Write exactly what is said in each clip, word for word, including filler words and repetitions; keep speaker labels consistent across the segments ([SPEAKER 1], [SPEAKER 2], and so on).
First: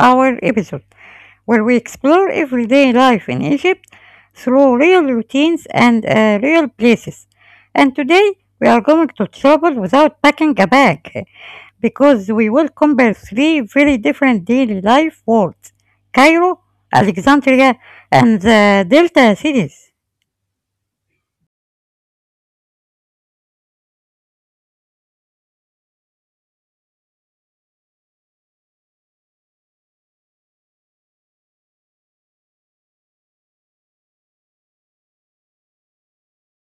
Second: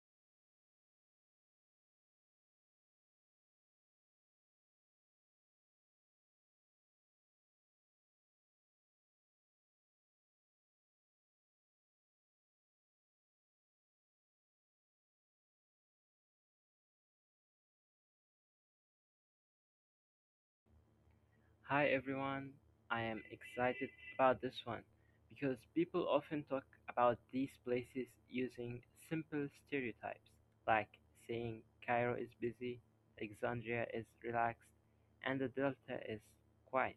[SPEAKER 1] our episode where we explore everyday life in Egypt through real routines and uh, real places. And today we are going to travel without packing a bag eh, because we will compare three very different daily life worlds: Cairo, Alexandria, and the Delta cities.
[SPEAKER 2] Hi everyone, I am excited about this one because people often talk about these places using simple stereotypes like saying Cairo is busy, Alexandria is relaxed, and the Delta is quiet.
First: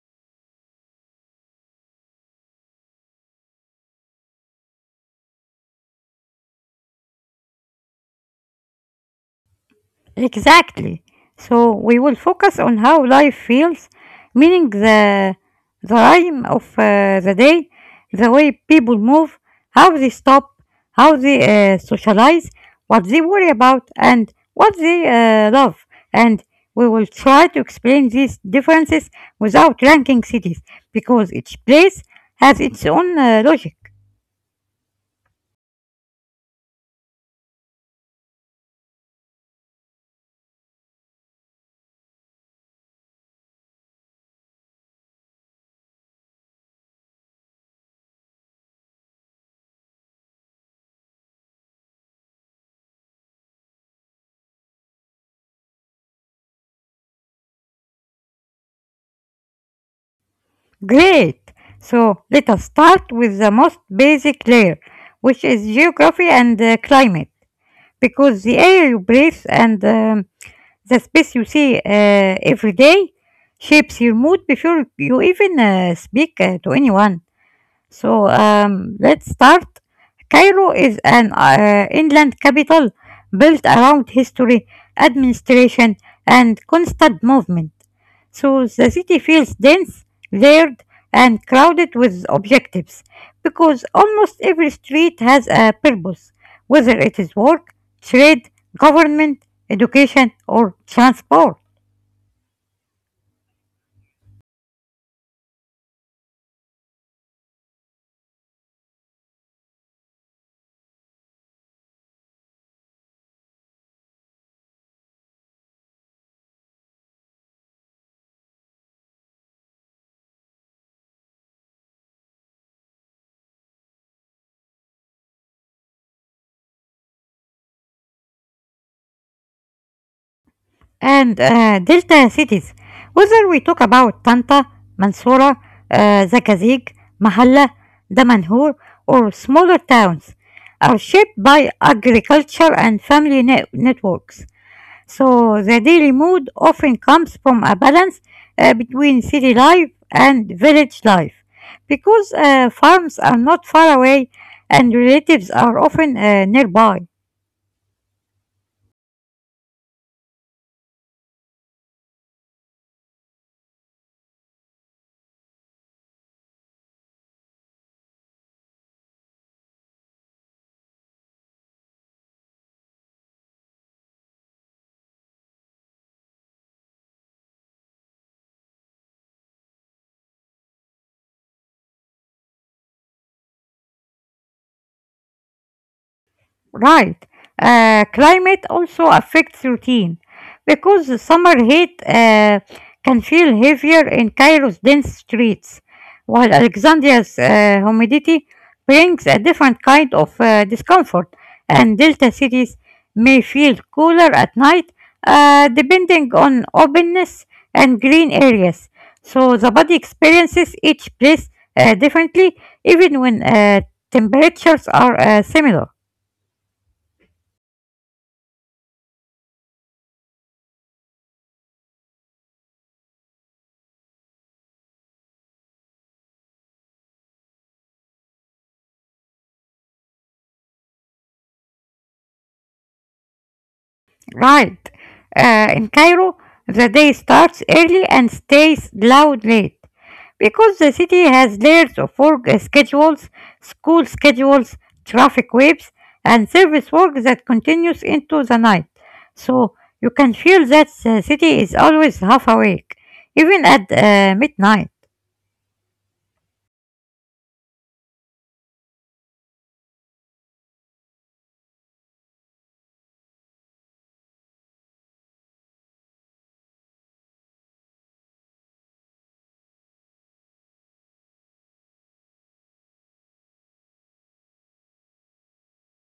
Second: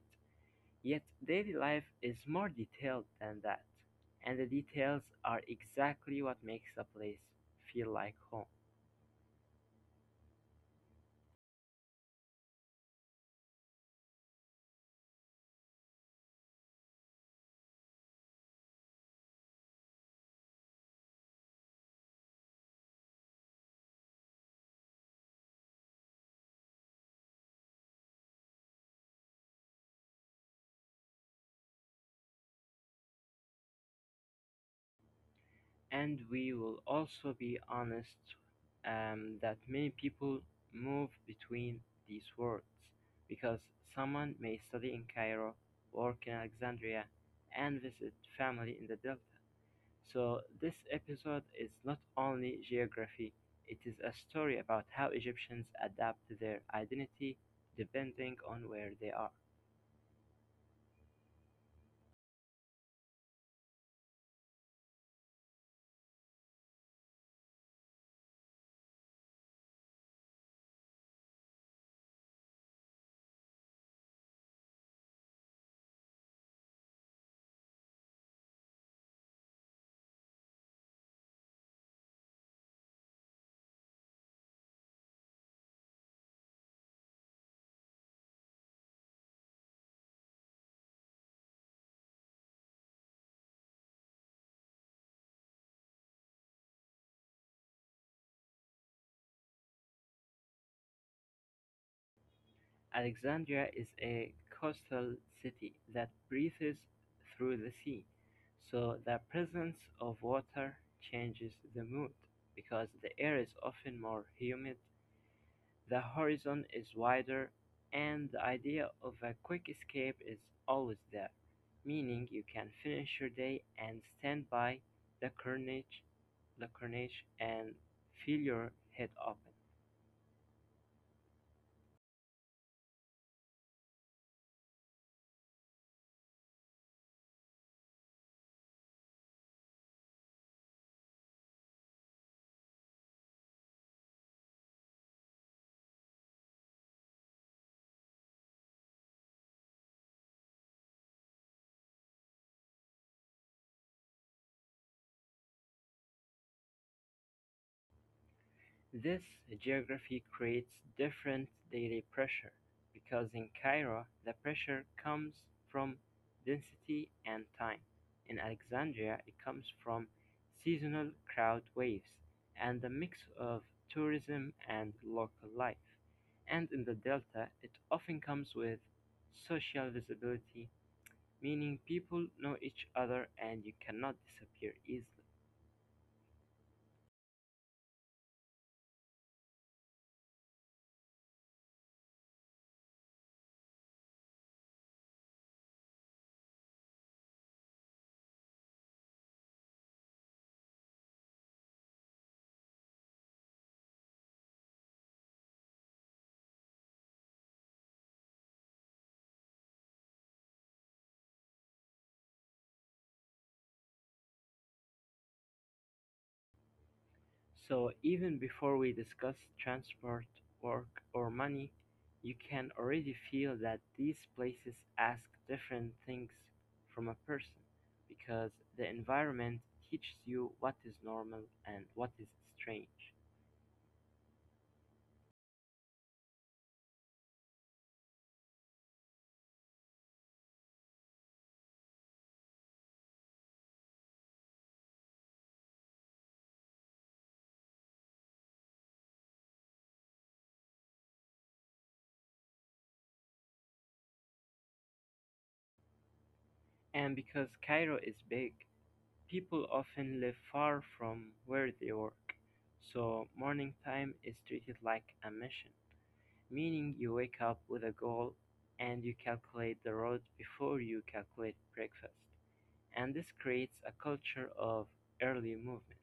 [SPEAKER 2] Yet daily life is more detailed than that, and the details are exactly what makes a place feel like home.
[SPEAKER 1] Exactly. So we will focus on how life feels, meaning the the rhyme of uh, the day, the way people move, how they stop, how they uh, socialize, what they worry about, and what they uh, love. And we will try to explain these differences without ranking cities, because each place has its own uh, logic.
[SPEAKER 2] And we will also be honest um, that many people move between these worlds because someone may study in Cairo, work in Alexandria, and visit family in the Delta. So, this episode is not only geography, it is a story about how Egyptians adapt their identity depending on where they are.
[SPEAKER 1] Great! So let us start with the most basic layer, which is geography and uh, climate, because the air you breathe and um, the space you see uh, every day shapes your mood before you even uh, speak uh, to anyone. So um, let's start. Cairo is an uh, inland capital built around history, administration, and constant movement. So the city feels dense, layered, and crowded with objectives because almost every street has a purpose, whether it is work, trade, government, education, or transport.
[SPEAKER 2] Alexandria is a coastal city that breathes through the sea, so the presence of water changes the mood. Because the air is often more humid, the horizon is wider, and the idea of a quick escape is always there, meaning you can finish your day and stand by the carnage, the carnage and feel your head open.
[SPEAKER 1] And uh, delta cities, whether we talk about Tanta, Mansoura, uh, Zakazig, Mahalla, Damanhur, or smaller towns, are shaped by agriculture and family net- networks. So the daily mood often comes from a balance uh, between city life and village life because uh, farms are not far away and relatives are often uh, nearby.
[SPEAKER 2] This geography creates different daily pressure, because in Cairo the pressure comes from density and time, in Alexandria it comes from seasonal crowd waves and a mix of tourism and local life, and in the Delta it often comes with social visibility, meaning people know each other and you cannot disappear easily.
[SPEAKER 1] Right. Uh, climate also affects routine because the summer heat uh, can feel heavier in Cairo's dense streets, while Alexandria's uh, humidity brings a different kind of uh, discomfort, and delta cities may feel cooler at night uh, depending on openness and green areas. So the body experiences each place uh, differently, even when uh, temperatures are uh, similar.
[SPEAKER 2] So even before we discuss transport, work, or money, you can already feel that these places ask different things from a person because the environment teaches you what is normal and what is strange.
[SPEAKER 1] Right. Uh, in Cairo, the day starts early and stays loud late because the city has layers of work schedules, school schedules, traffic waves, and service work that continues into the night. So you can feel that the city is always half awake, even at uh, midnight.
[SPEAKER 2] And because Cairo is big, people often live far from where they work, so morning time is treated like a mission. Meaning you wake up with a goal and you calculate the road before you calculate breakfast. And this creates a culture of early movement.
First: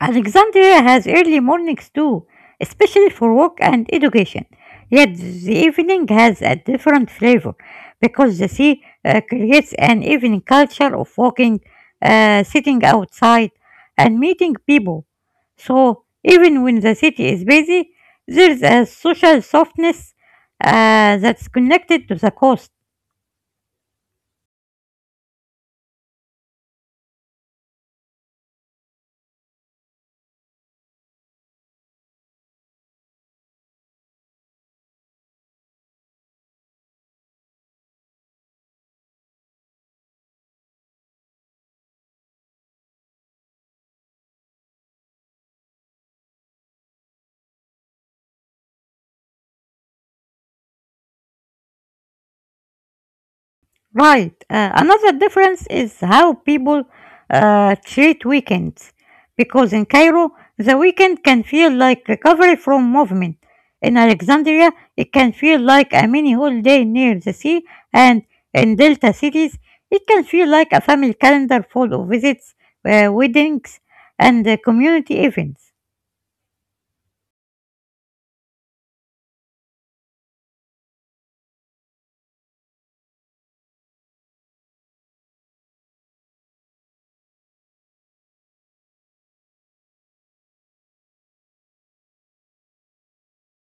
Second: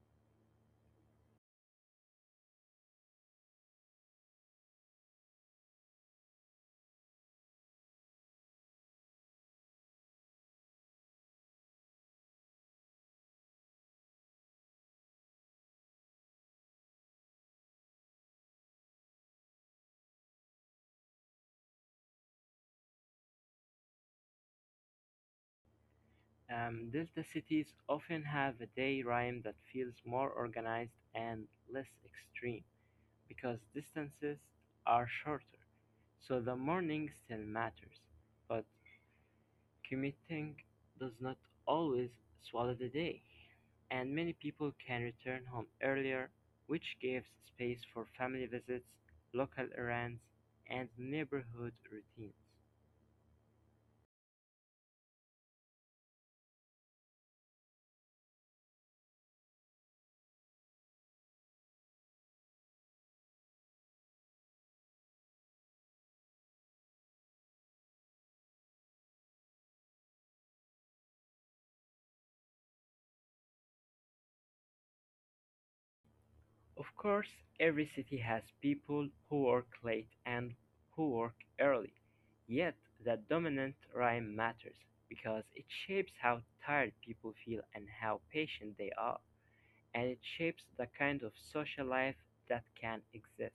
[SPEAKER 1] Alexandria has early mornings too, especially for work and education. Yet the evening has a different flavor because the sea uh, creates an evening culture of walking, uh, sitting outside, and meeting people. So even when the city is busy, there's a social softness uh, that's connected to the coast.
[SPEAKER 2] Um, delta cities often have a day rhyme that feels more organized and less extreme because distances are shorter, so the morning still matters, but commuting does not always swallow the day, and many people can return home earlier, which gives space for family visits, local errands, and neighborhood routines.
[SPEAKER 1] Right. Uh, another difference is how people uh, treat weekends. Because in Cairo, the weekend can feel like recovery from movement. In Alexandria, it can feel like a mini holiday near the sea, and in Delta cities, it can feel like a family calendar full of visits, uh, weddings, and uh, community events.
[SPEAKER 2] Of course, every city has people who work late and who work early, yet the dominant rhyme matters because it shapes how tired people feel and how patient they are, and it shapes the kind of social life that can exist.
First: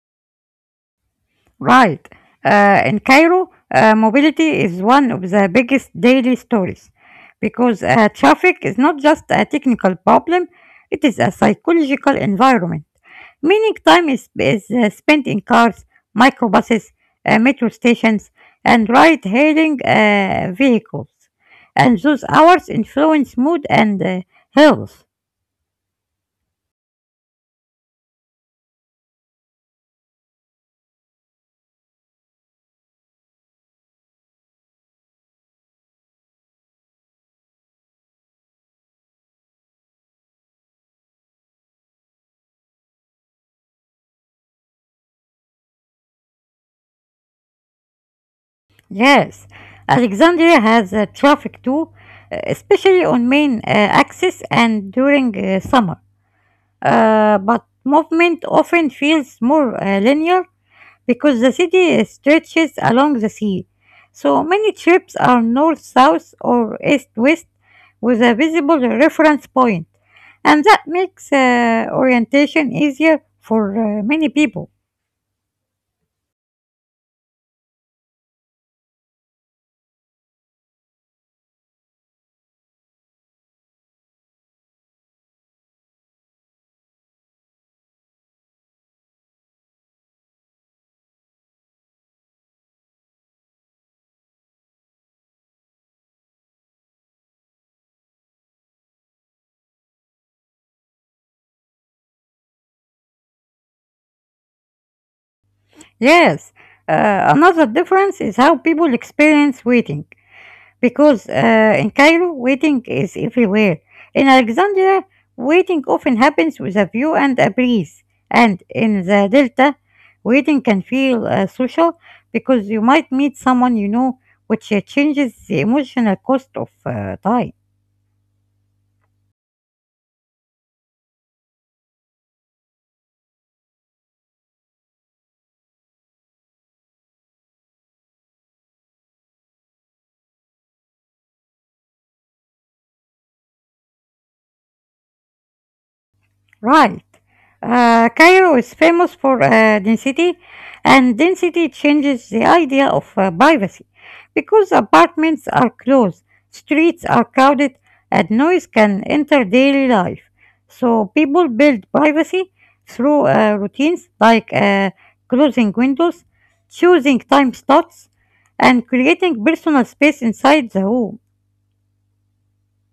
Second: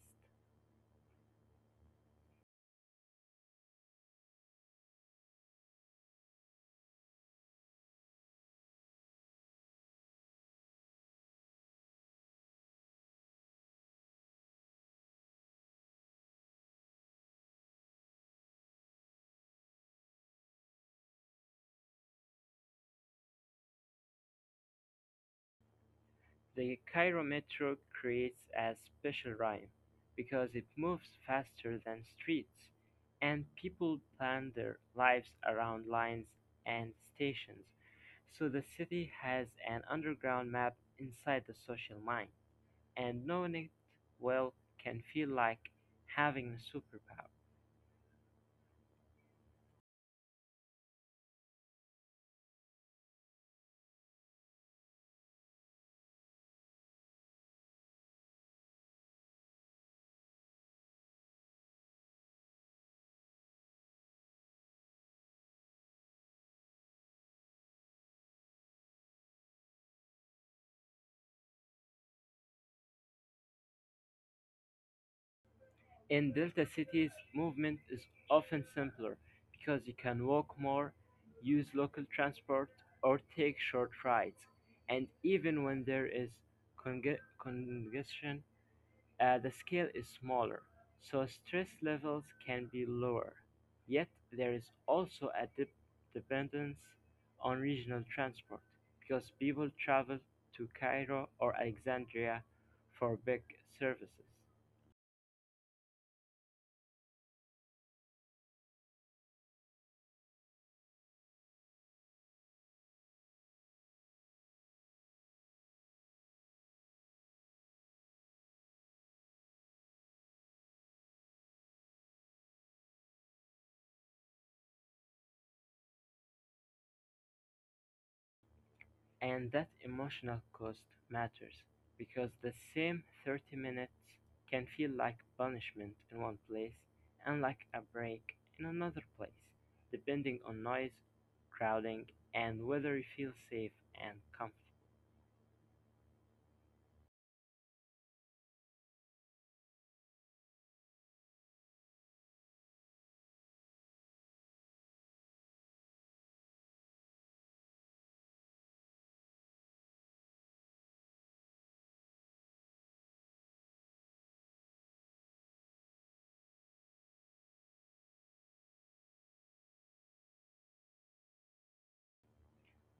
[SPEAKER 1] Right. Uh, in Cairo, uh, mobility is one of the biggest daily stories because uh, traffic is not just a technical problem, it is a psychological environment. Meaning, time is, is uh, spent in cars, microbuses, uh, metro stations, and ride hailing uh, vehicles. And those hours influence mood and uh, health.
[SPEAKER 2] The chirometer creates a special rhyme, because it moves faster than streets, and people plan their lives around lines and stations, so the city has an underground map inside the social mind, and knowing it well can feel like having a superpower.
[SPEAKER 1] Yes, Alexandria has uh, traffic too, uh, especially on main uh, axis and during uh, summer. Uh, but movement often feels more uh, linear because the city stretches along the sea. So many trips are north-south or east-west with a visible reference point, and that makes uh, orientation easier for uh, many people.
[SPEAKER 2] In delta cities, movement is often simpler because you can walk more, use local transport, or take short rides. And even when there is conge- congestion, uh, the scale is smaller, so stress levels can be lower. Yet there is also a dep- dependence on regional transport because people travel to Cairo or Alexandria for big services.
[SPEAKER 1] Yes, uh, another difference is how people experience waiting. Because uh, in Cairo, waiting is everywhere. In Alexandria, waiting often happens with a view and a breeze. And in the Delta, waiting can feel uh, social because you might meet someone you know, which uh, changes the emotional cost of uh, time.
[SPEAKER 2] And that emotional cost matters because the same thirty minutes can feel like punishment in one place and like a break in another place, depending on noise, crowding, and whether you feel safe and comfortable.
[SPEAKER 1] Right. Uh, Cairo is famous for uh, density, and density changes the idea of uh, privacy because apartments are close, streets are crowded, and noise can enter daily life. So people build privacy through uh, routines like uh, closing windows, choosing time slots, and creating personal space inside the home.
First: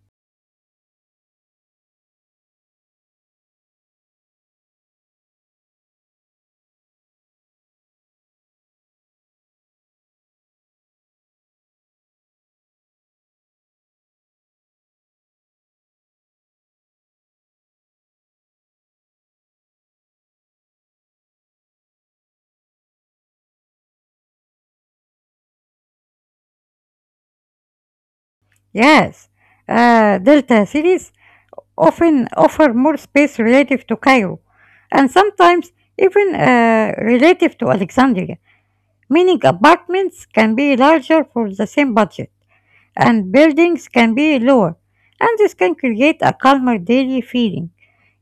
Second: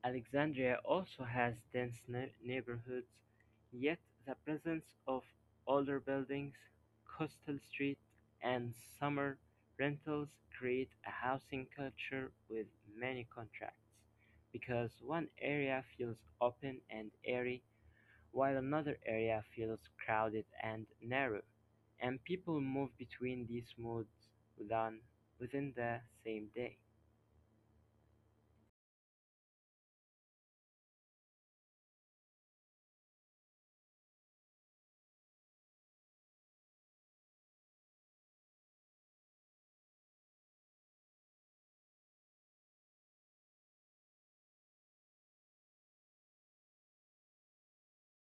[SPEAKER 2] Alexandria also has dense ne- neighborhoods, yet the presence of older buildings, coastal streets, and summer rentals create a housing culture with many contracts because one area feels open and airy while another area feels crowded and narrow and people move between these modes within, within the same day.
[SPEAKER 1] Yes, uh, Delta cities often offer more space relative to Cairo, and sometimes even uh, relative to Alexandria, meaning apartments can be larger for the same budget, and buildings can be lower, and this can create a calmer daily feeling.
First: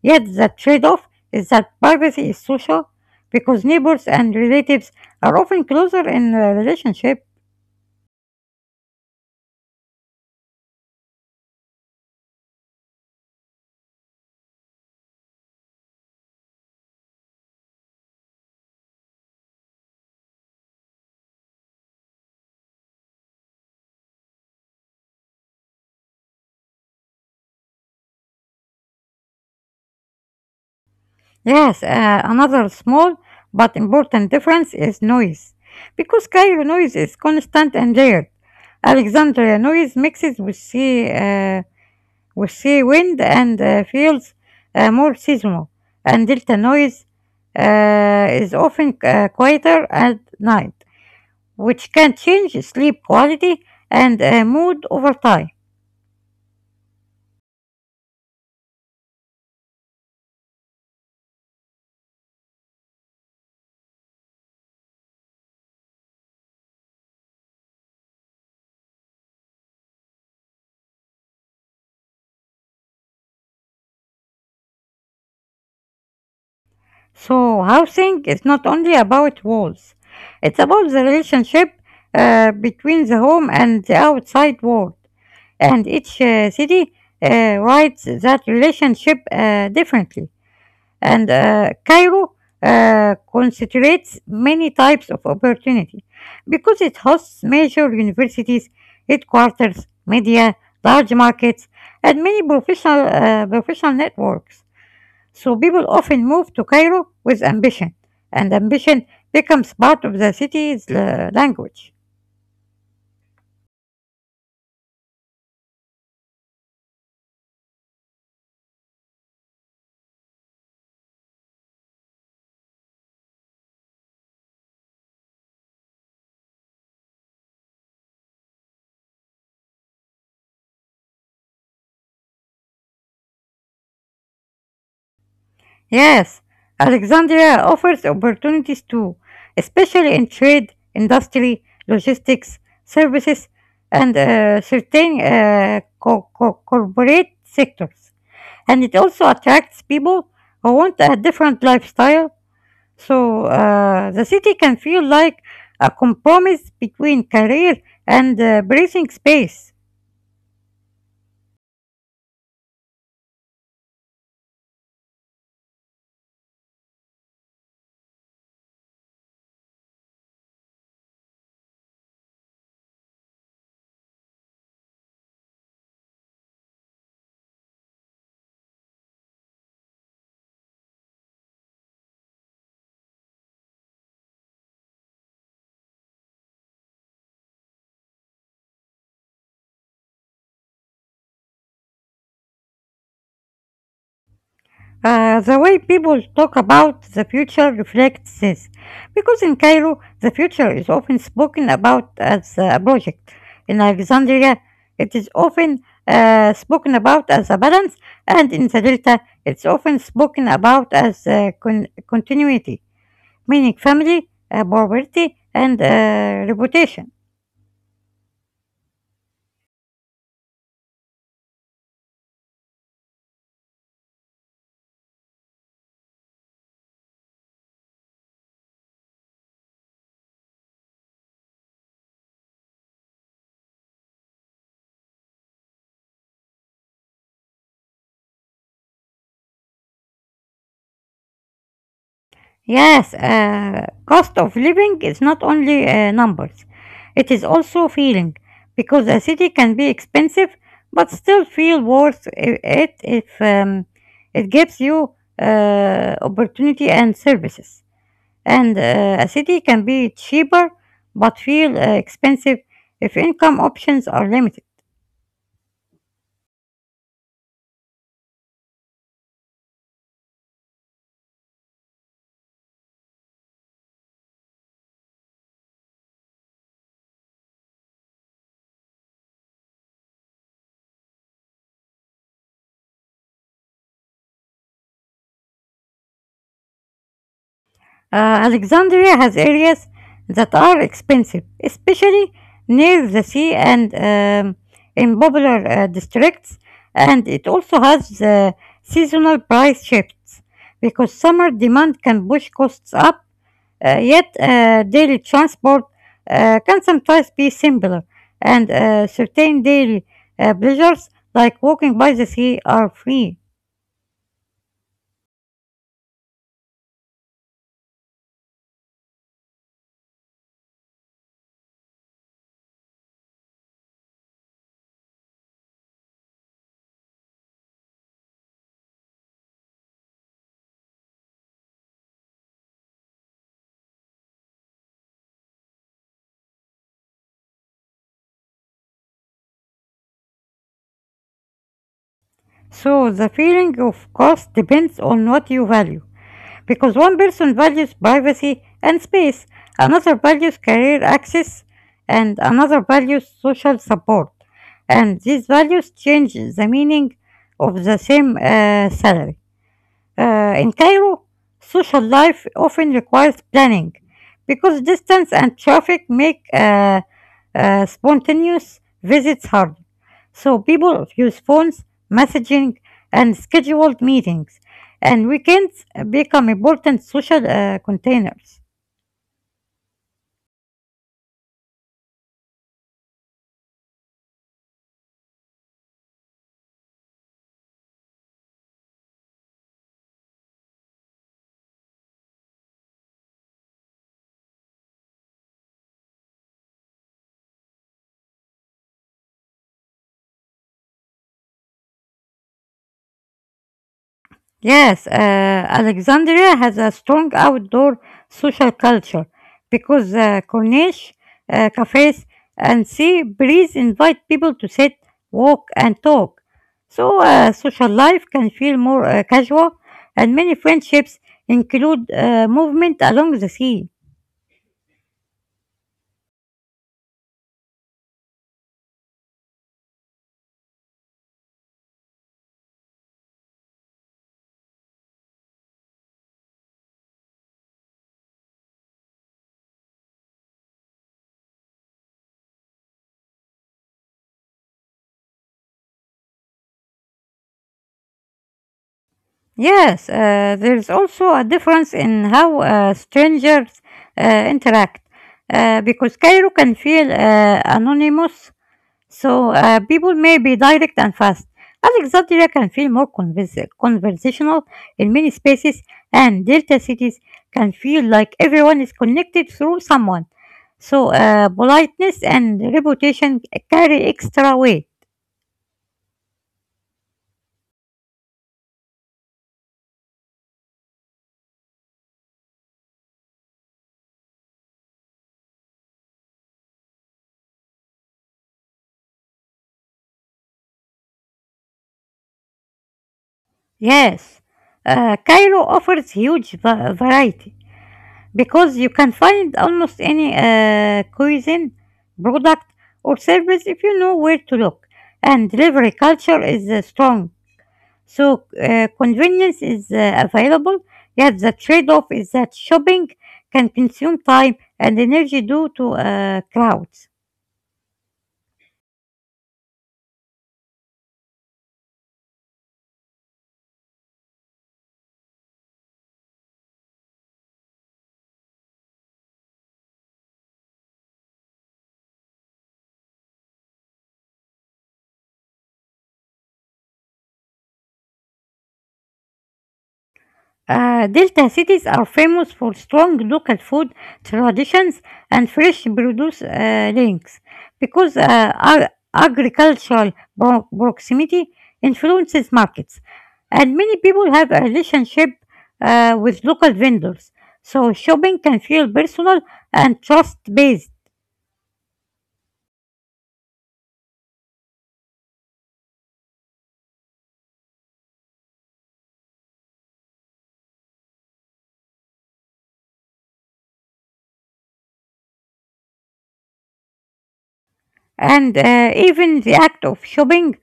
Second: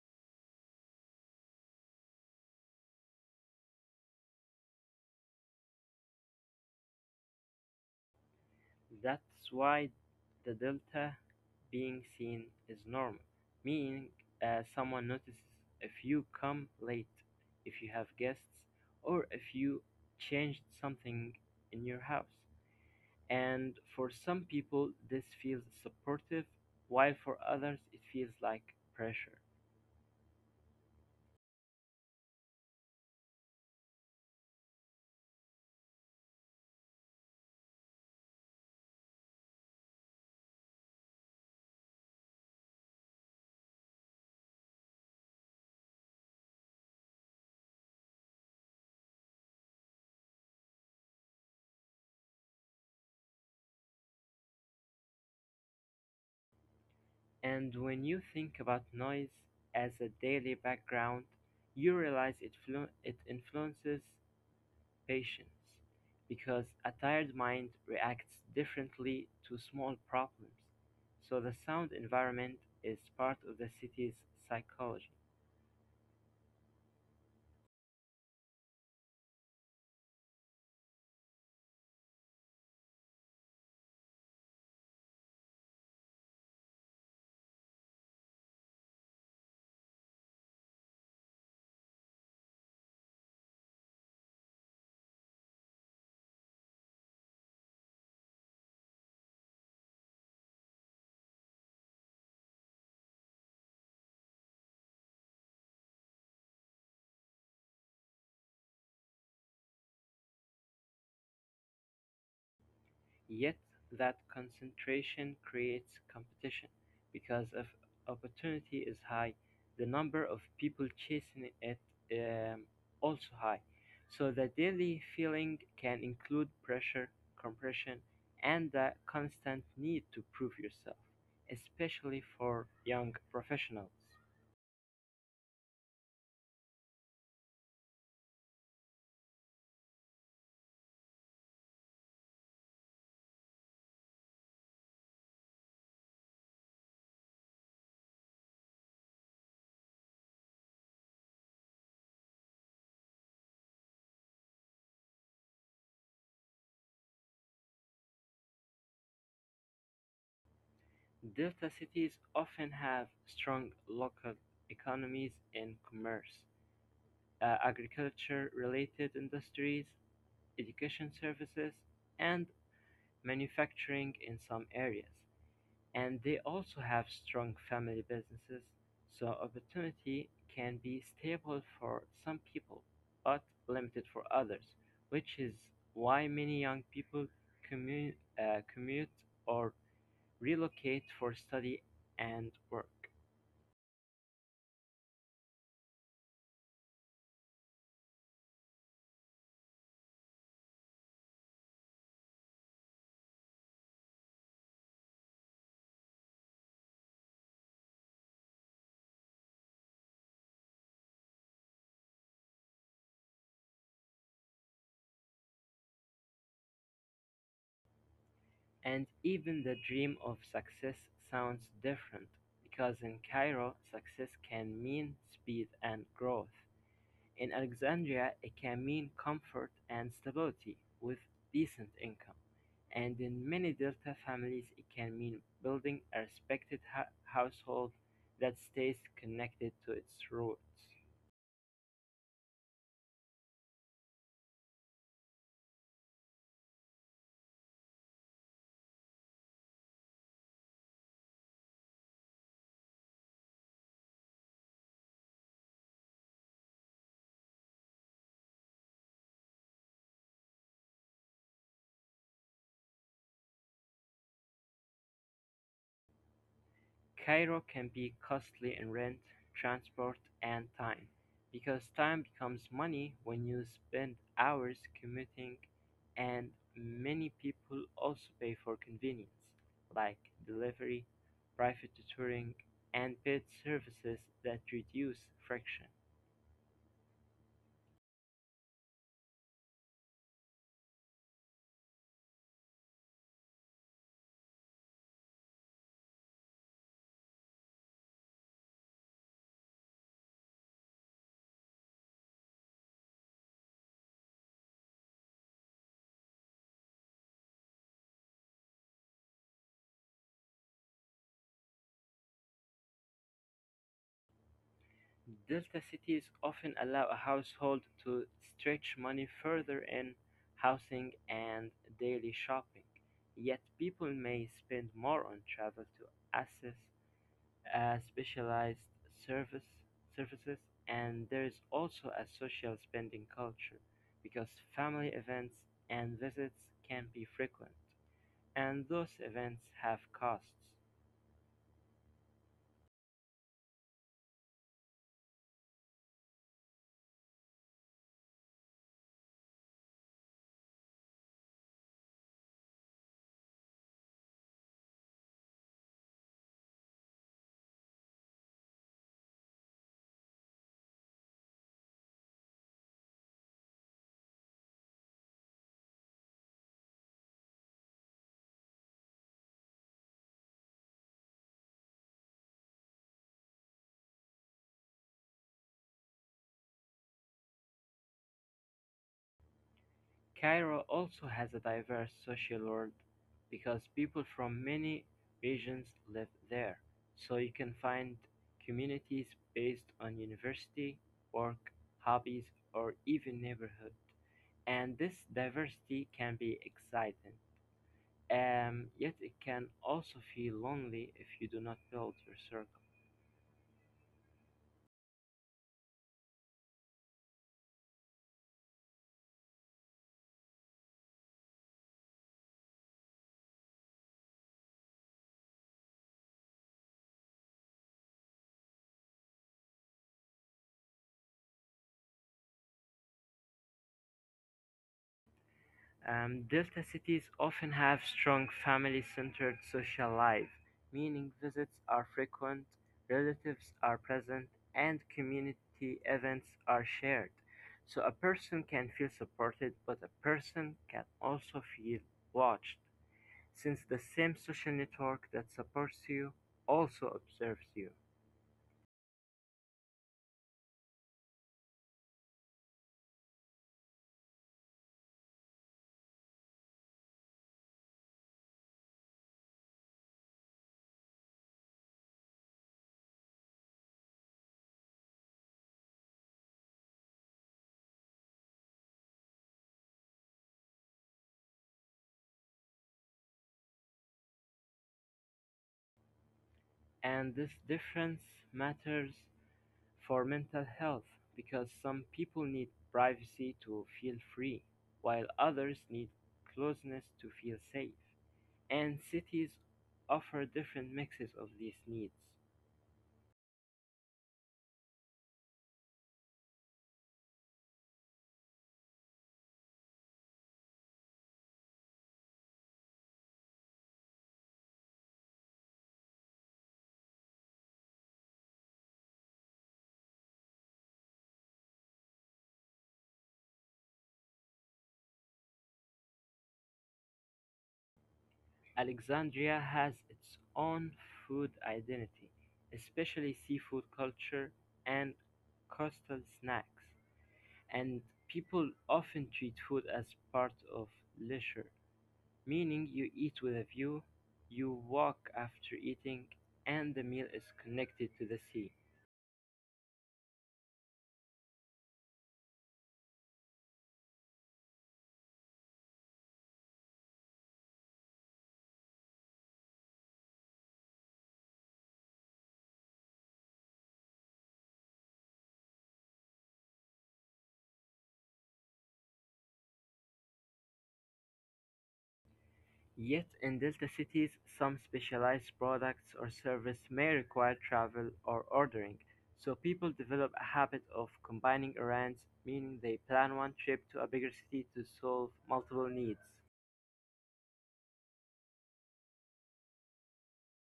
[SPEAKER 1] Yet the trade-off is that privacy is social because neighbors and relatives are often closer in a relationship.
[SPEAKER 2] That's why the delta being seen is normal, meaning uh, someone notices if you come late, if you have guests, or if you changed something in your house. And for some people, this feels supportive, while for others, it feels like pressure.
[SPEAKER 1] Yes, uh, another small but important difference is noise. Because Cairo noise is constant and layered, Alexandria noise mixes with sea, uh, with sea wind and uh, feels uh, more seasonal, and Delta noise uh, is often uh, quieter at night, which can change sleep quality and uh, mood over time.
[SPEAKER 2] And when you think about noise as a daily background, you realize it, flu- it influences patience, because a tired mind reacts differently to small problems, so the sound environment is part of the city's psychology.
[SPEAKER 1] So, housing is not only about walls, it's about the relationship uh, between the home and the outside world. And each uh, city uh, writes that relationship uh, differently. And uh, Cairo uh, concentrates many types of opportunity because it hosts major universities, headquarters, media, large markets, and many professional, uh, professional networks. So people often move to Cairo with ambition, and ambition becomes part of the city's uh, language.
[SPEAKER 2] Yet that concentration creates competition because if opportunity is high, the number of people chasing it um, also high. So the daily feeling can include pressure, compression, and the constant need to prove yourself, especially for young professionals.
[SPEAKER 1] Yes, Alexandria offers opportunities too, especially in trade, industry, logistics, services, and uh, certain uh, co- co- corporate sectors. And it also attracts people who want a different lifestyle. So uh, the city can feel like a compromise between career and uh, breathing space.
[SPEAKER 2] Delta cities often have strong local economies in commerce, uh, agriculture related industries, education services, and manufacturing in some areas. And they also have strong family businesses, so opportunity can be stable for some people, but limited for others, which is why many young people commu- uh, commute or relocate for study and work.
[SPEAKER 1] Uh, the way people talk about the future reflects this, because in Cairo, the future is often spoken about as a project. In Alexandria, it is often uh, spoken about as a balance, and in the Delta, it's often spoken about as uh, con- continuity, meaning family, uh, poverty, and uh, reputation.
[SPEAKER 2] And even the dream of success sounds different because in Cairo, success can mean speed and growth. In Alexandria, it can mean comfort and stability with decent income, and in many Delta families, it can mean building a respected ha- household that stays connected to its roots.
[SPEAKER 1] Yes, uh, cost of living is not only uh, numbers, it is also feeling, because a city can be expensive but still feel worth i- it if um, it gives you uh, opportunity and services. And uh, a city can be cheaper but feel uh, expensive if income options are limited.
[SPEAKER 2] Cairo can be costly in rent, transport, and time, because time becomes money when you spend hours commuting, and many people also pay for convenience, like delivery, private tutoring, and paid services that reduce friction.
[SPEAKER 1] Uh, Alexandria has areas that are expensive, especially near the sea and um, in popular uh, districts, and it also has uh, seasonal price shifts because summer demand can push costs up, uh, yet uh, daily transport uh, can sometimes be simpler, and uh, certain daily uh, pleasures like walking by the sea are free.
[SPEAKER 2] Delta cities often allow a household to stretch money further in housing and daily shopping, yet people may spend more on travel to access uh, specialized service services and there is also a social spending culture because family events and visits can be frequent and those events have costs.
[SPEAKER 1] So the feeling of cost depends on what you value, because one person values privacy and space, another values career access, and another values social support. And these values change the meaning of the same uh, salary. Uh, in Cairo, social life often requires planning because distance and traffic make uh, uh, spontaneous visits hard. So people use phones, messaging, and scheduled meetings, and weekends become important social uh, containers.
[SPEAKER 2] Cairo also has a diverse social world because people from many regions live there, so you can find communities based on university, work, hobbies, or even neighborhood. And this diversity can be exciting, um, yet it can also feel lonely if you do not build your circle.
[SPEAKER 1] Yes, uh, Alexandria has a strong outdoor social culture because uh, Corniche uh, cafes and sea breeze invite people to sit, walk, and talk. So uh, social life can feel more uh, casual, and many friendships include uh, movement along the sea.
[SPEAKER 2] Um, delta cities often have strong family-centered social life, meaning visits are frequent, relatives are present, and community events are shared. So a person can feel supported, but a person can also feel watched, since the same social network that supports you also observes you.
[SPEAKER 1] Yes, uh, there is also a difference in how uh, strangers uh, interact uh, because Cairo can feel uh, anonymous. So uh, people may be direct and fast. Alexandria can feel more convers- conversational in many spaces, and delta cities can feel like everyone is connected through someone. So uh, politeness and reputation carry extra weight.
[SPEAKER 2] And this difference matters for mental health because some people need privacy to feel free, while others need closeness to feel safe. And cities offer different mixes of these needs.
[SPEAKER 1] Yes, uh, Cairo offers huge va- variety because you can find almost any uh, cuisine, product, or service if you know where to look. And delivery culture is uh, strong. So uh, convenience is uh, available, yet the trade-off is that shopping can consume time and energy due to uh, crowds.
[SPEAKER 2] Alexandria has its own food identity, especially seafood culture and coastal snacks, and people often treat food as part of leisure. Meaning you eat with a view, you walk after eating, and the meal is connected to the sea.
[SPEAKER 1] Uh, delta cities are famous for strong local food traditions and fresh produce uh, links because uh, ag- agricultural pro- proximity influences markets, and many people have a relationship uh, with local vendors, so shopping can feel personal and trust based.
[SPEAKER 2] Yet in delta cities, some specialized products or service may require travel or ordering. So people develop a habit of combining errands, meaning they plan one trip to a bigger city to solve multiple needs.
[SPEAKER 1] And uh, even the act of shopping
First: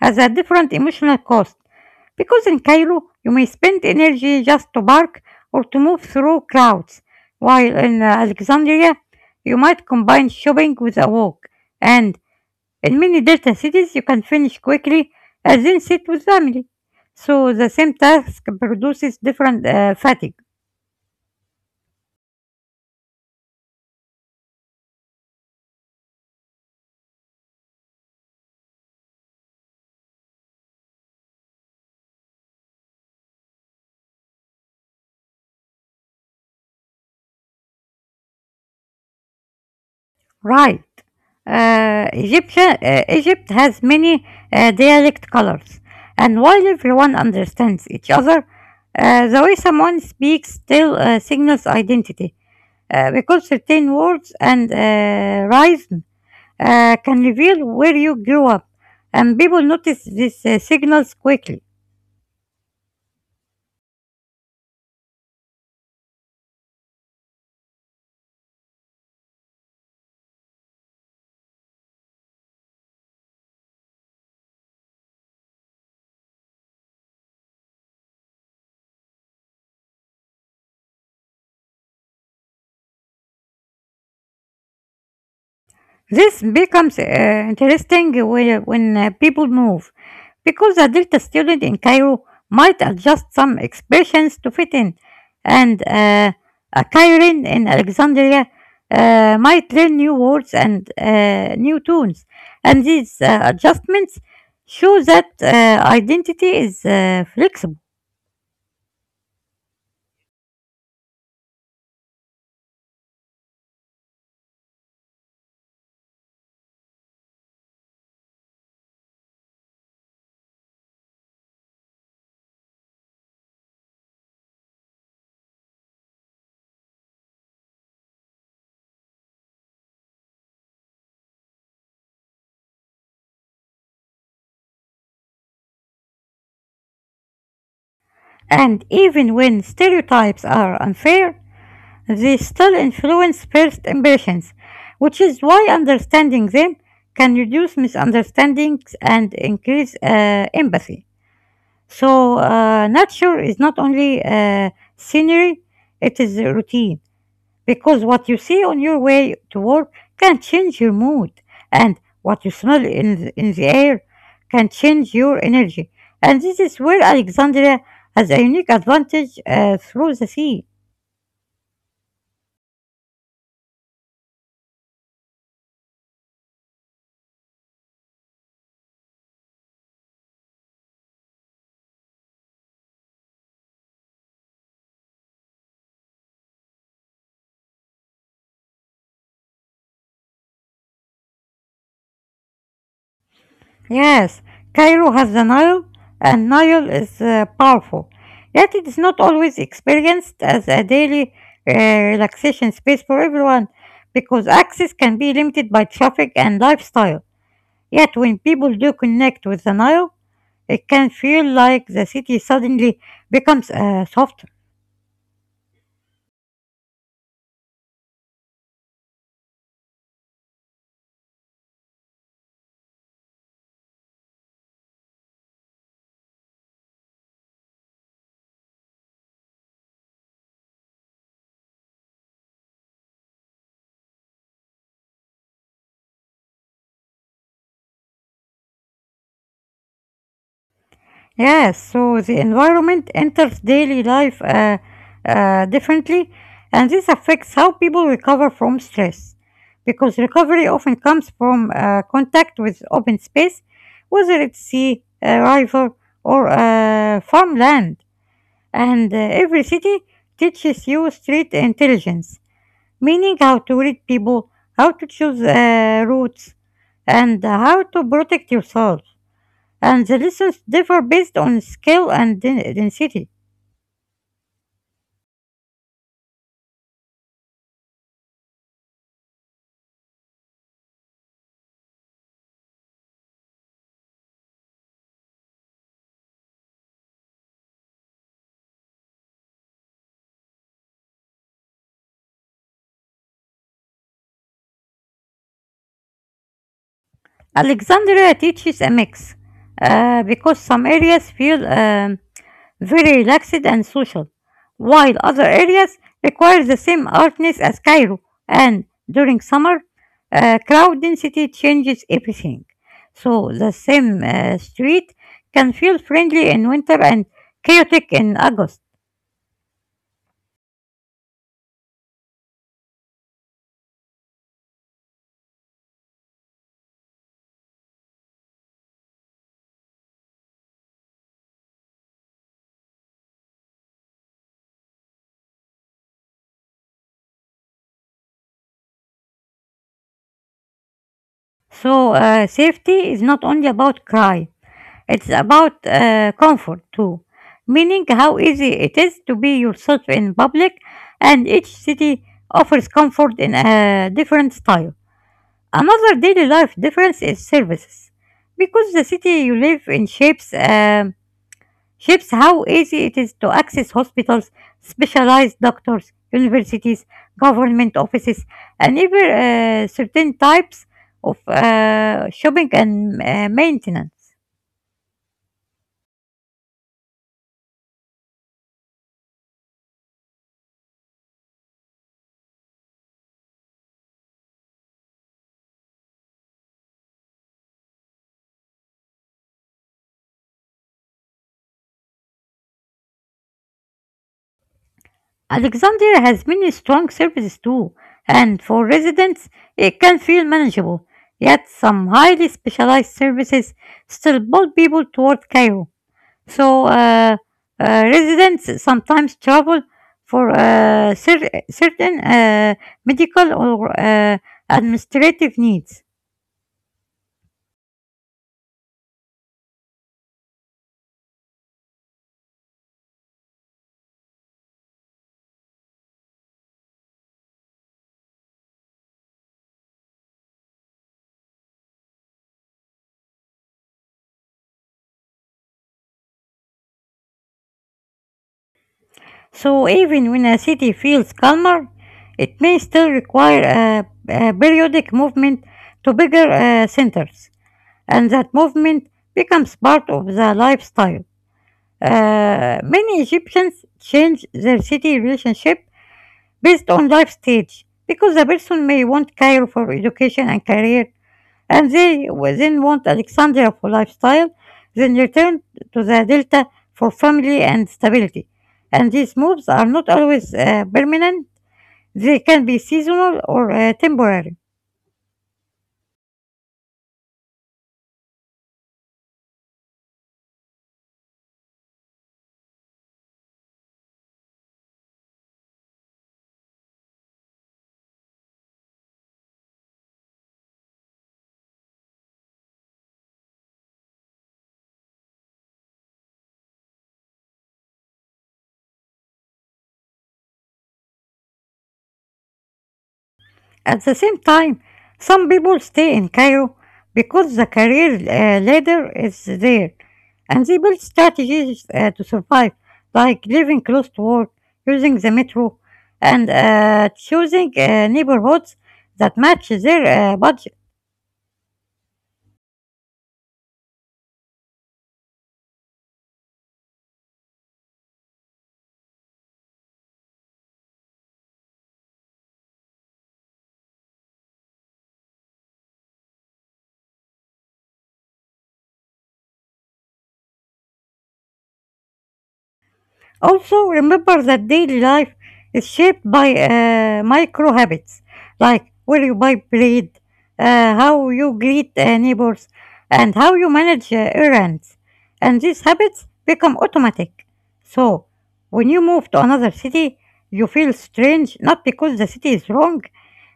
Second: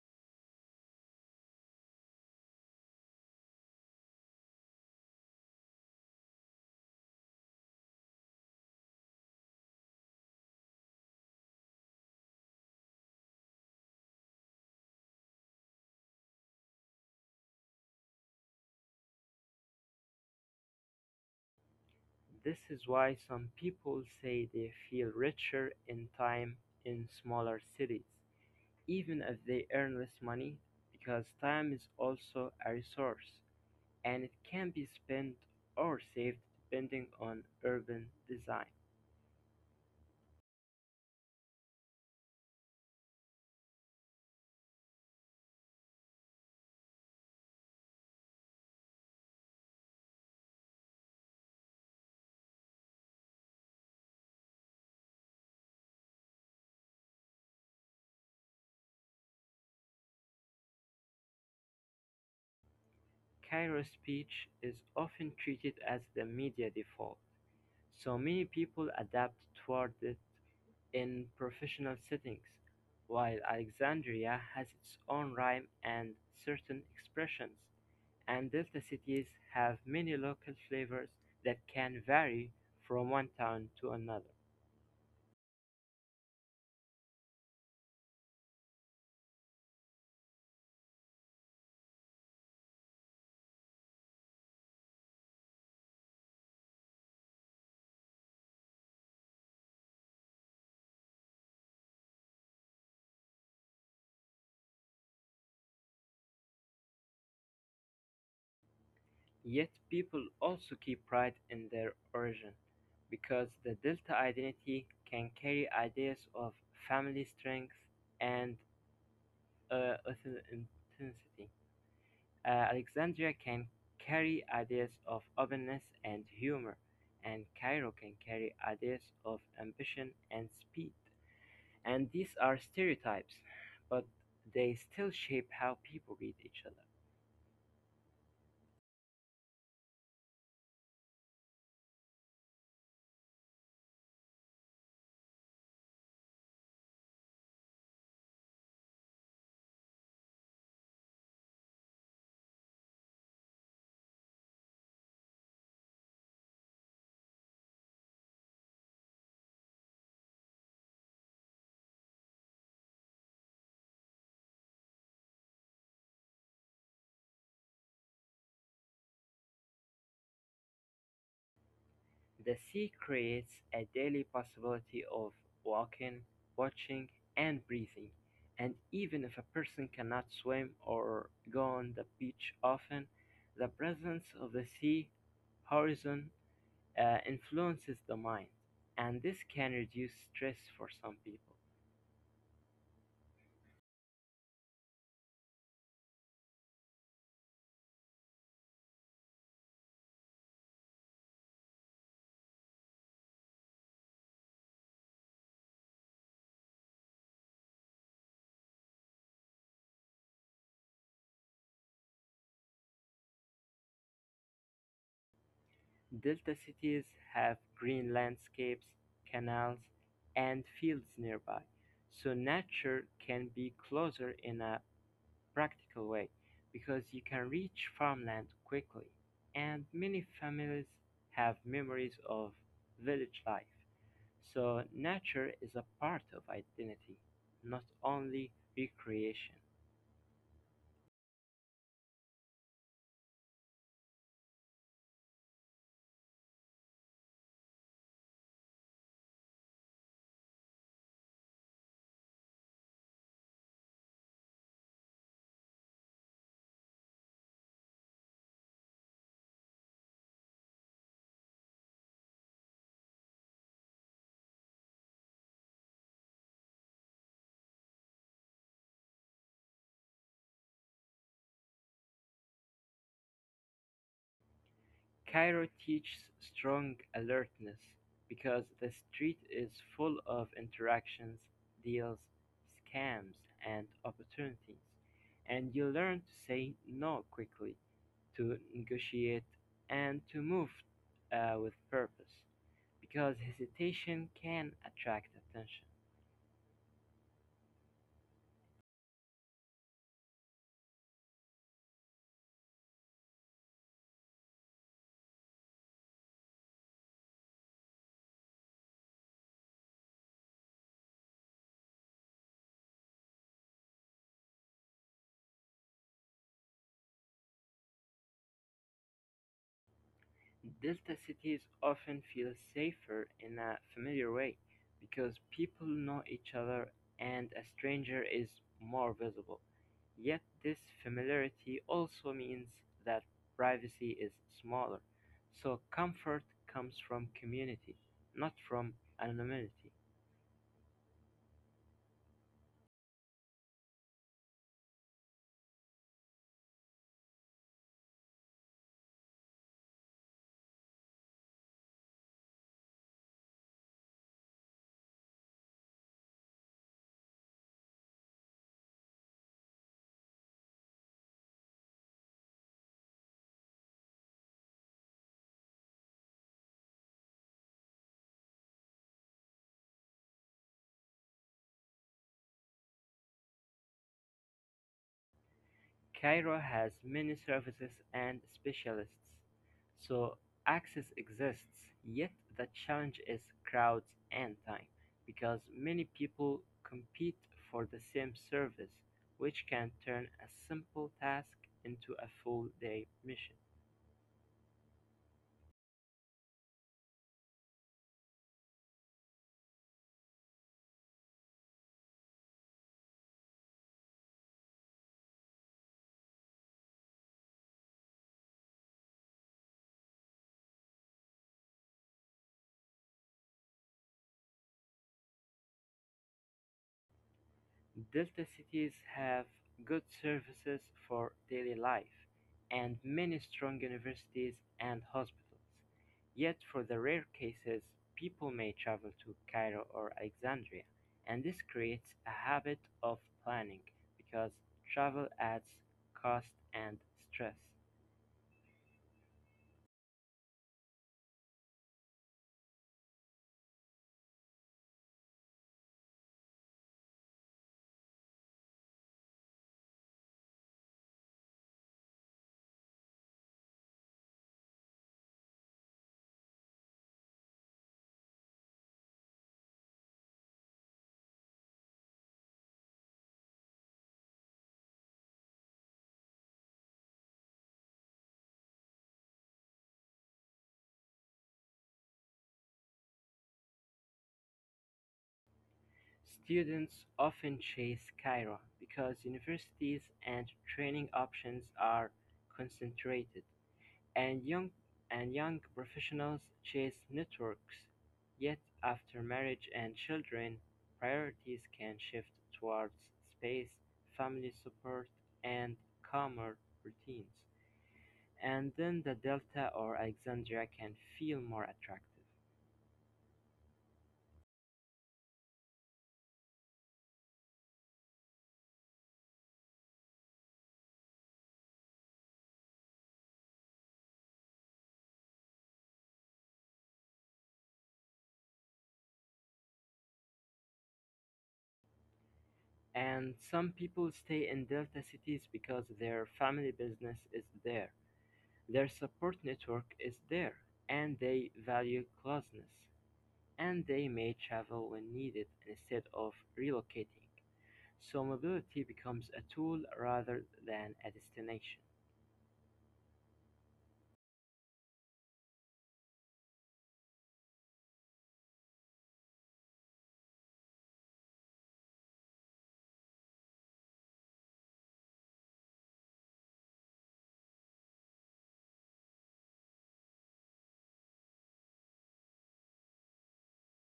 [SPEAKER 1] has a different emotional cost. Because in Cairo, you may spend energy just to bark or to move through crowds, while in uh, Alexandria, you might combine shopping with a walk. And in many delta cities, you can finish quickly and then sit with family. So the same task produces different uh, fatigue.
[SPEAKER 2] This is why some people say they feel richer in time in smaller cities. Even if they earn less money, because time is also a resource and it can be spent or saved depending on urban design.
[SPEAKER 1] Right. Uh, Egyptian, uh, Egypt has many uh, dialect colors, and while everyone understands each other, uh, the way someone speaks still uh, signals identity uh, because certain words and uh, rhythm uh, can reveal where you grew up, and people notice these uh, signals quickly.
[SPEAKER 2] Cairo speech is often treated as the media default, so many people adapt toward it in professional settings, while Alexandria has its own rhyme and certain expressions, and delta cities have many local flavors that can vary from one town to another.
[SPEAKER 1] This becomes uh, interesting when when uh, people move, because a Delta student in Cairo might adjust some expressions to fit in, and uh, a Kairin in Alexandria uh, might learn new words and uh, new tunes. And these uh, adjustments show that uh, identity is uh, flexible.
[SPEAKER 2] Yet people also keep pride in their origin, because the Delta identity can carry ideas of family strength and uh, authenticity. Uh, Alexandria can carry ideas of openness and humor, and Cairo can carry ideas of ambition and speed. And these are stereotypes, but they still shape how people read each other.
[SPEAKER 1] And even when stereotypes are unfair, they still influence first impressions, which is why understanding them can reduce misunderstandings and increase uh, empathy. So, uh, nature is not only uh, scenery. It is a routine because what you see on your way to work can change your mood, and what you smell in the, in the air can change your energy. And this is where Alexandria has a unique advantage uh, through the sea.
[SPEAKER 2] The sea creates a daily possibility of walking, watching, and breathing, and even if a person cannot swim or go on the beach often, the presence of the sea horizon uh, influences the mind, and this can reduce stress for some people.
[SPEAKER 1] Yes, Cairo has the Nile, and Nile is uh, powerful, yet it is not always experienced as a daily uh, relaxation space for everyone because access can be limited by traffic and lifestyle. Yet, when people do connect with the Nile, it can feel like the city suddenly becomes a soft.
[SPEAKER 2] Delta cities have green landscapes, canals, and fields nearby, so nature can be closer in a practical way because you can reach farmland quickly and many families have memories of village life. So nature is a part of identity, not only recreation.
[SPEAKER 1] Yes, so the environment enters daily life uh, uh, differently, and this affects how people recover from stress. Because recovery often comes from uh, contact with open space, whether it's sea, a river, or uh, farmland. And uh, every city teaches you street intelligence, meaning how to read people, how to choose uh, routes, and how to protect yourself, and the lessons differ based on scale and density.
[SPEAKER 2] Cairo teaches strong alertness because the street is full of interactions, deals, scams, and opportunities, and you learn to say no quickly to negotiate and to move uh, with purpose because hesitation can attract attention.
[SPEAKER 1] Alexandria teaches a mix uh, because some areas feel um, very relaxed and social, while other areas require the same alertness as Cairo, and during summer, uh, crowd density changes everything. So the same uh, street can feel friendly in winter and chaotic in August.
[SPEAKER 2] Delta cities often feel safer in a familiar way because people know each other and a stranger is more visible. Yet, this familiarity also means that privacy is smaller, so comfort comes from community, not from anonymity.
[SPEAKER 1] So uh, safety is not only about crime. It's about uh, comfort too, meaning how easy it is to be yourself in public, and each city offers comfort in a different style. Another daily life difference is services, because the city you live in shapes um, shapes how easy it is to access hospitals, specialized doctors, universities, government offices, and even uh, certain types of uh, shopping and uh, maintenance.
[SPEAKER 2] Cairo has many services and specialists, so access exists, yet the challenge is crowds and time, because many people compete for the same service, which can turn a simple task into a full day mission.
[SPEAKER 1] Alexandria has many strong services too, and for residents, it can feel manageable. Yet, some highly specialized services still pull people toward Cairo. So, uh, uh, residents sometimes travel for uh, cer- certain uh, medical or uh, administrative needs.
[SPEAKER 2] Delta cities have good services for daily life and many strong universities and hospitals. Yet for the rare cases, people may travel to Cairo or Alexandria, and this creates a habit of planning because travel adds cost and stress.
[SPEAKER 1] So, even when a city feels calmer, it may still require a, a periodic movement to bigger uh, centers, and that movement becomes part of the lifestyle. Uh, many Egyptians change their city relationship based on life stage, because the person may want Cairo for education and career, and they will then want Alexandria for lifestyle, then return to the Delta for family and stability. And these moves are not always uh, permanent, they can be seasonal or uh, temporary.
[SPEAKER 2] Students often chase Cairo because universities and training options are concentrated and young and young professionals chase networks, yet after marriage and children, priorities can shift towards space, family support, and calmer routines. And then the Delta or Alexandria can feel more attractive.
[SPEAKER 1] At the same time, some people stay in Cairo because the career uh, ladder is there and they build strategies uh, to survive, like living close to work, using the metro, and uh, choosing uh, neighborhoods that match their uh, budget.
[SPEAKER 2] And some people stay in Delta cities because their family business is there, their support network is there, and they value closeness. And they may travel when needed instead of relocating. So mobility becomes a tool rather than a destination.
[SPEAKER 1] Also, remember that daily life is shaped by uh, micro habits like where you buy bread, uh, how you greet uh, neighbors, and how you manage uh, errands. And these habits become automatic. So, when you move to another city, you feel strange not because the city is wrong,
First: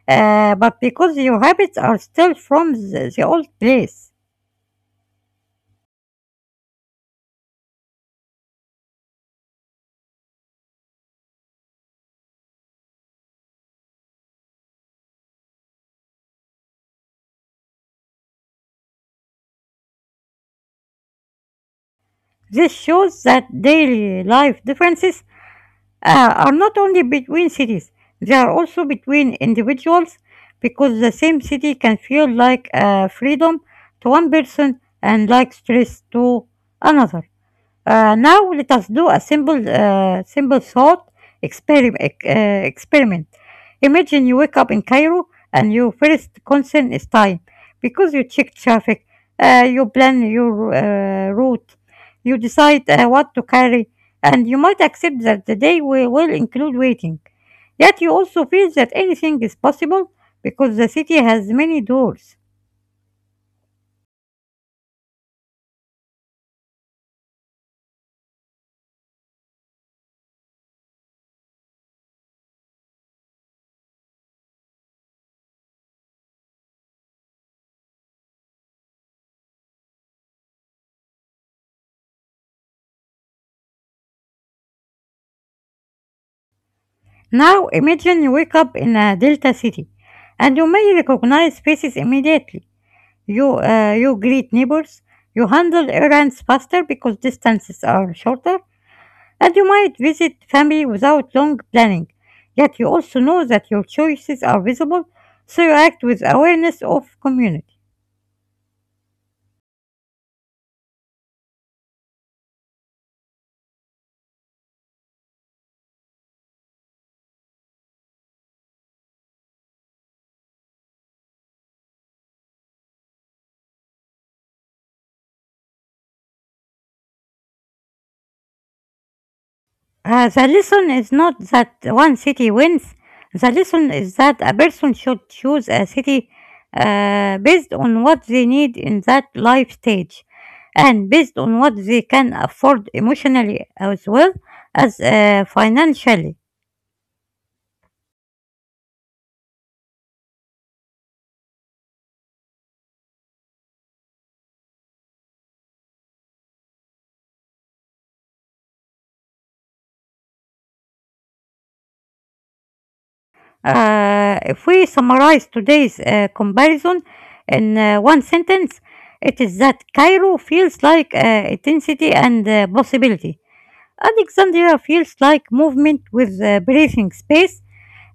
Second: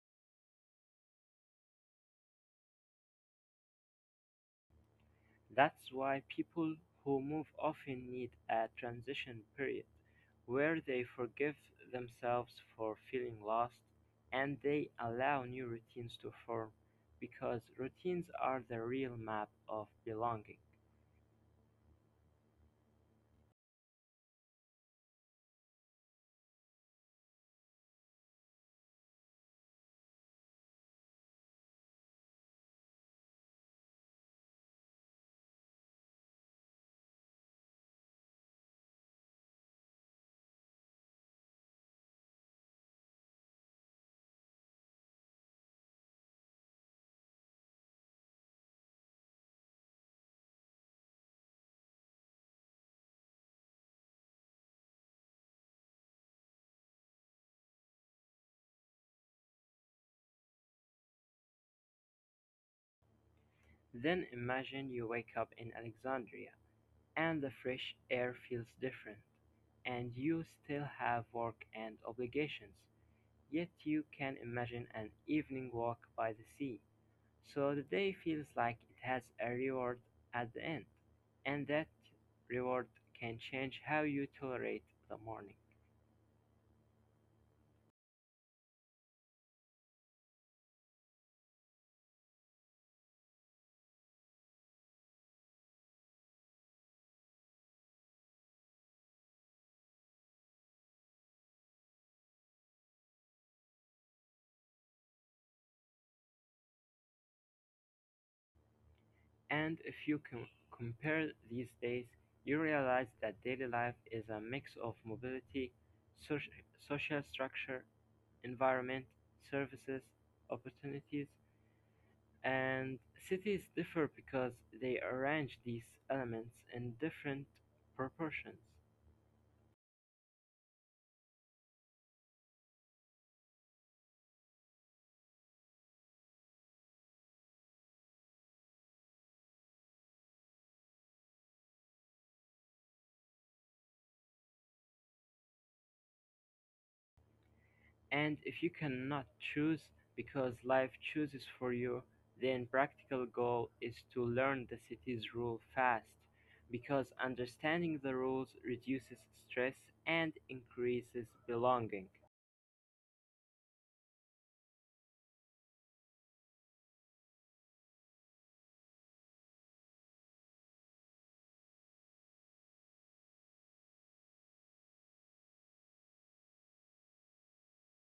[SPEAKER 1] uh, but because your habits are still from the, the old place.
[SPEAKER 2] That's why people who move often need a transition period where they forgive themselves for feeling lost and they allow new routines to form because routines are the real map of belonging.
[SPEAKER 1] This shows that daily life differences uh, are not only between cities, they are also between individuals because the same city can feel like uh, freedom to one person and like stress to another. Uh, now let us do a simple, uh, simple thought experiment. Uh, experiment. Imagine you wake up in Cairo and your first concern is time because you check traffic, uh, you plan your uh, route, you decide uh, what to carry, and you might accept that the day will, will include waiting. Yet you also feel that anything is possible because the city has many doors.
[SPEAKER 2] Then imagine you wake up in Alexandria and the fresh air feels different. And you still have work and obligations, yet you can imagine an evening walk by the sea. So the day feels like it has a reward at the end. And that reward can change how you tolerate the morning.
[SPEAKER 1] Now imagine you wake up in a delta city and you may recognize faces immediately. You, uh, you greet neighbors, you handle errands faster because distances are shorter, and you might visit family without long planning. Yet you also know that your choices are visible, so you act with awareness of community.
[SPEAKER 2] And if you com- compare these days, you realize that daily life is a mix of mobility, soc- social structure, environment, services, opportunities, and cities differ because they arrange these elements in different proportions.
[SPEAKER 1] Uh, the lesson is not that one city wins. The lesson is that a person should choose a city uh, based on what they need in that life stage and based on what they can afford emotionally as well as uh, financially.
[SPEAKER 2] And if you cannot choose because life chooses for you, then practical goal is to learn the city's rule fast because understanding the rules reduces stress and increases belonging.
[SPEAKER 1] Uh, if we summarize today's uh, comparison in uh, one sentence, it is that Cairo feels like uh, intensity and uh, possibility. Alexandria feels like movement with uh, breathing space,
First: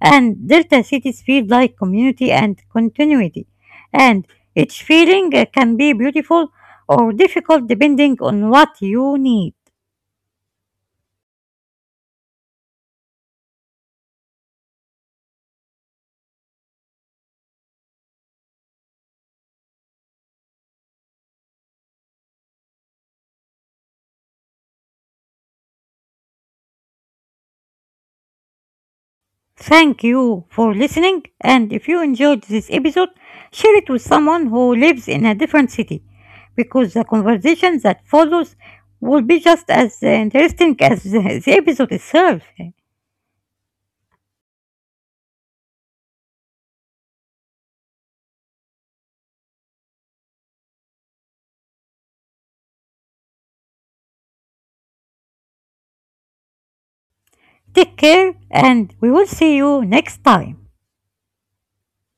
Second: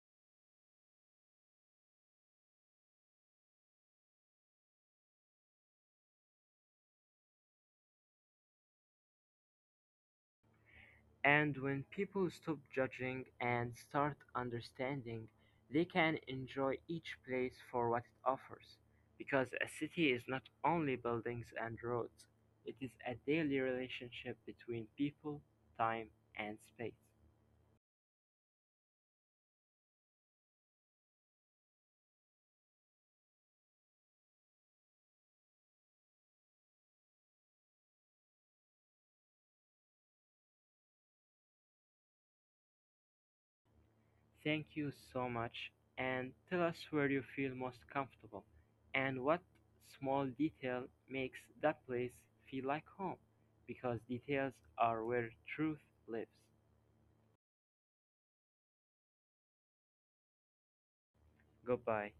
[SPEAKER 1] and Delta cities feel like community and continuity. And each feeling uh, can be beautiful or difficult depending on what you need.
[SPEAKER 2] And when people stop judging and start understanding, they can enjoy each place for what it offers. Because a city is not only buildings and roads, it is a daily relationship between people, time, and space.
[SPEAKER 1] Thank you for listening, and if you enjoyed this episode, share it with someone who lives in a different city because the conversation that follows will be just as uh, interesting as the the episode itself.
[SPEAKER 2] Thank you so much, and tell us where you feel most comfortable and what small detail makes that place feel like home, because details are where truth lives.
[SPEAKER 1] Take care, and we will see you next time.
[SPEAKER 2] Goodbye.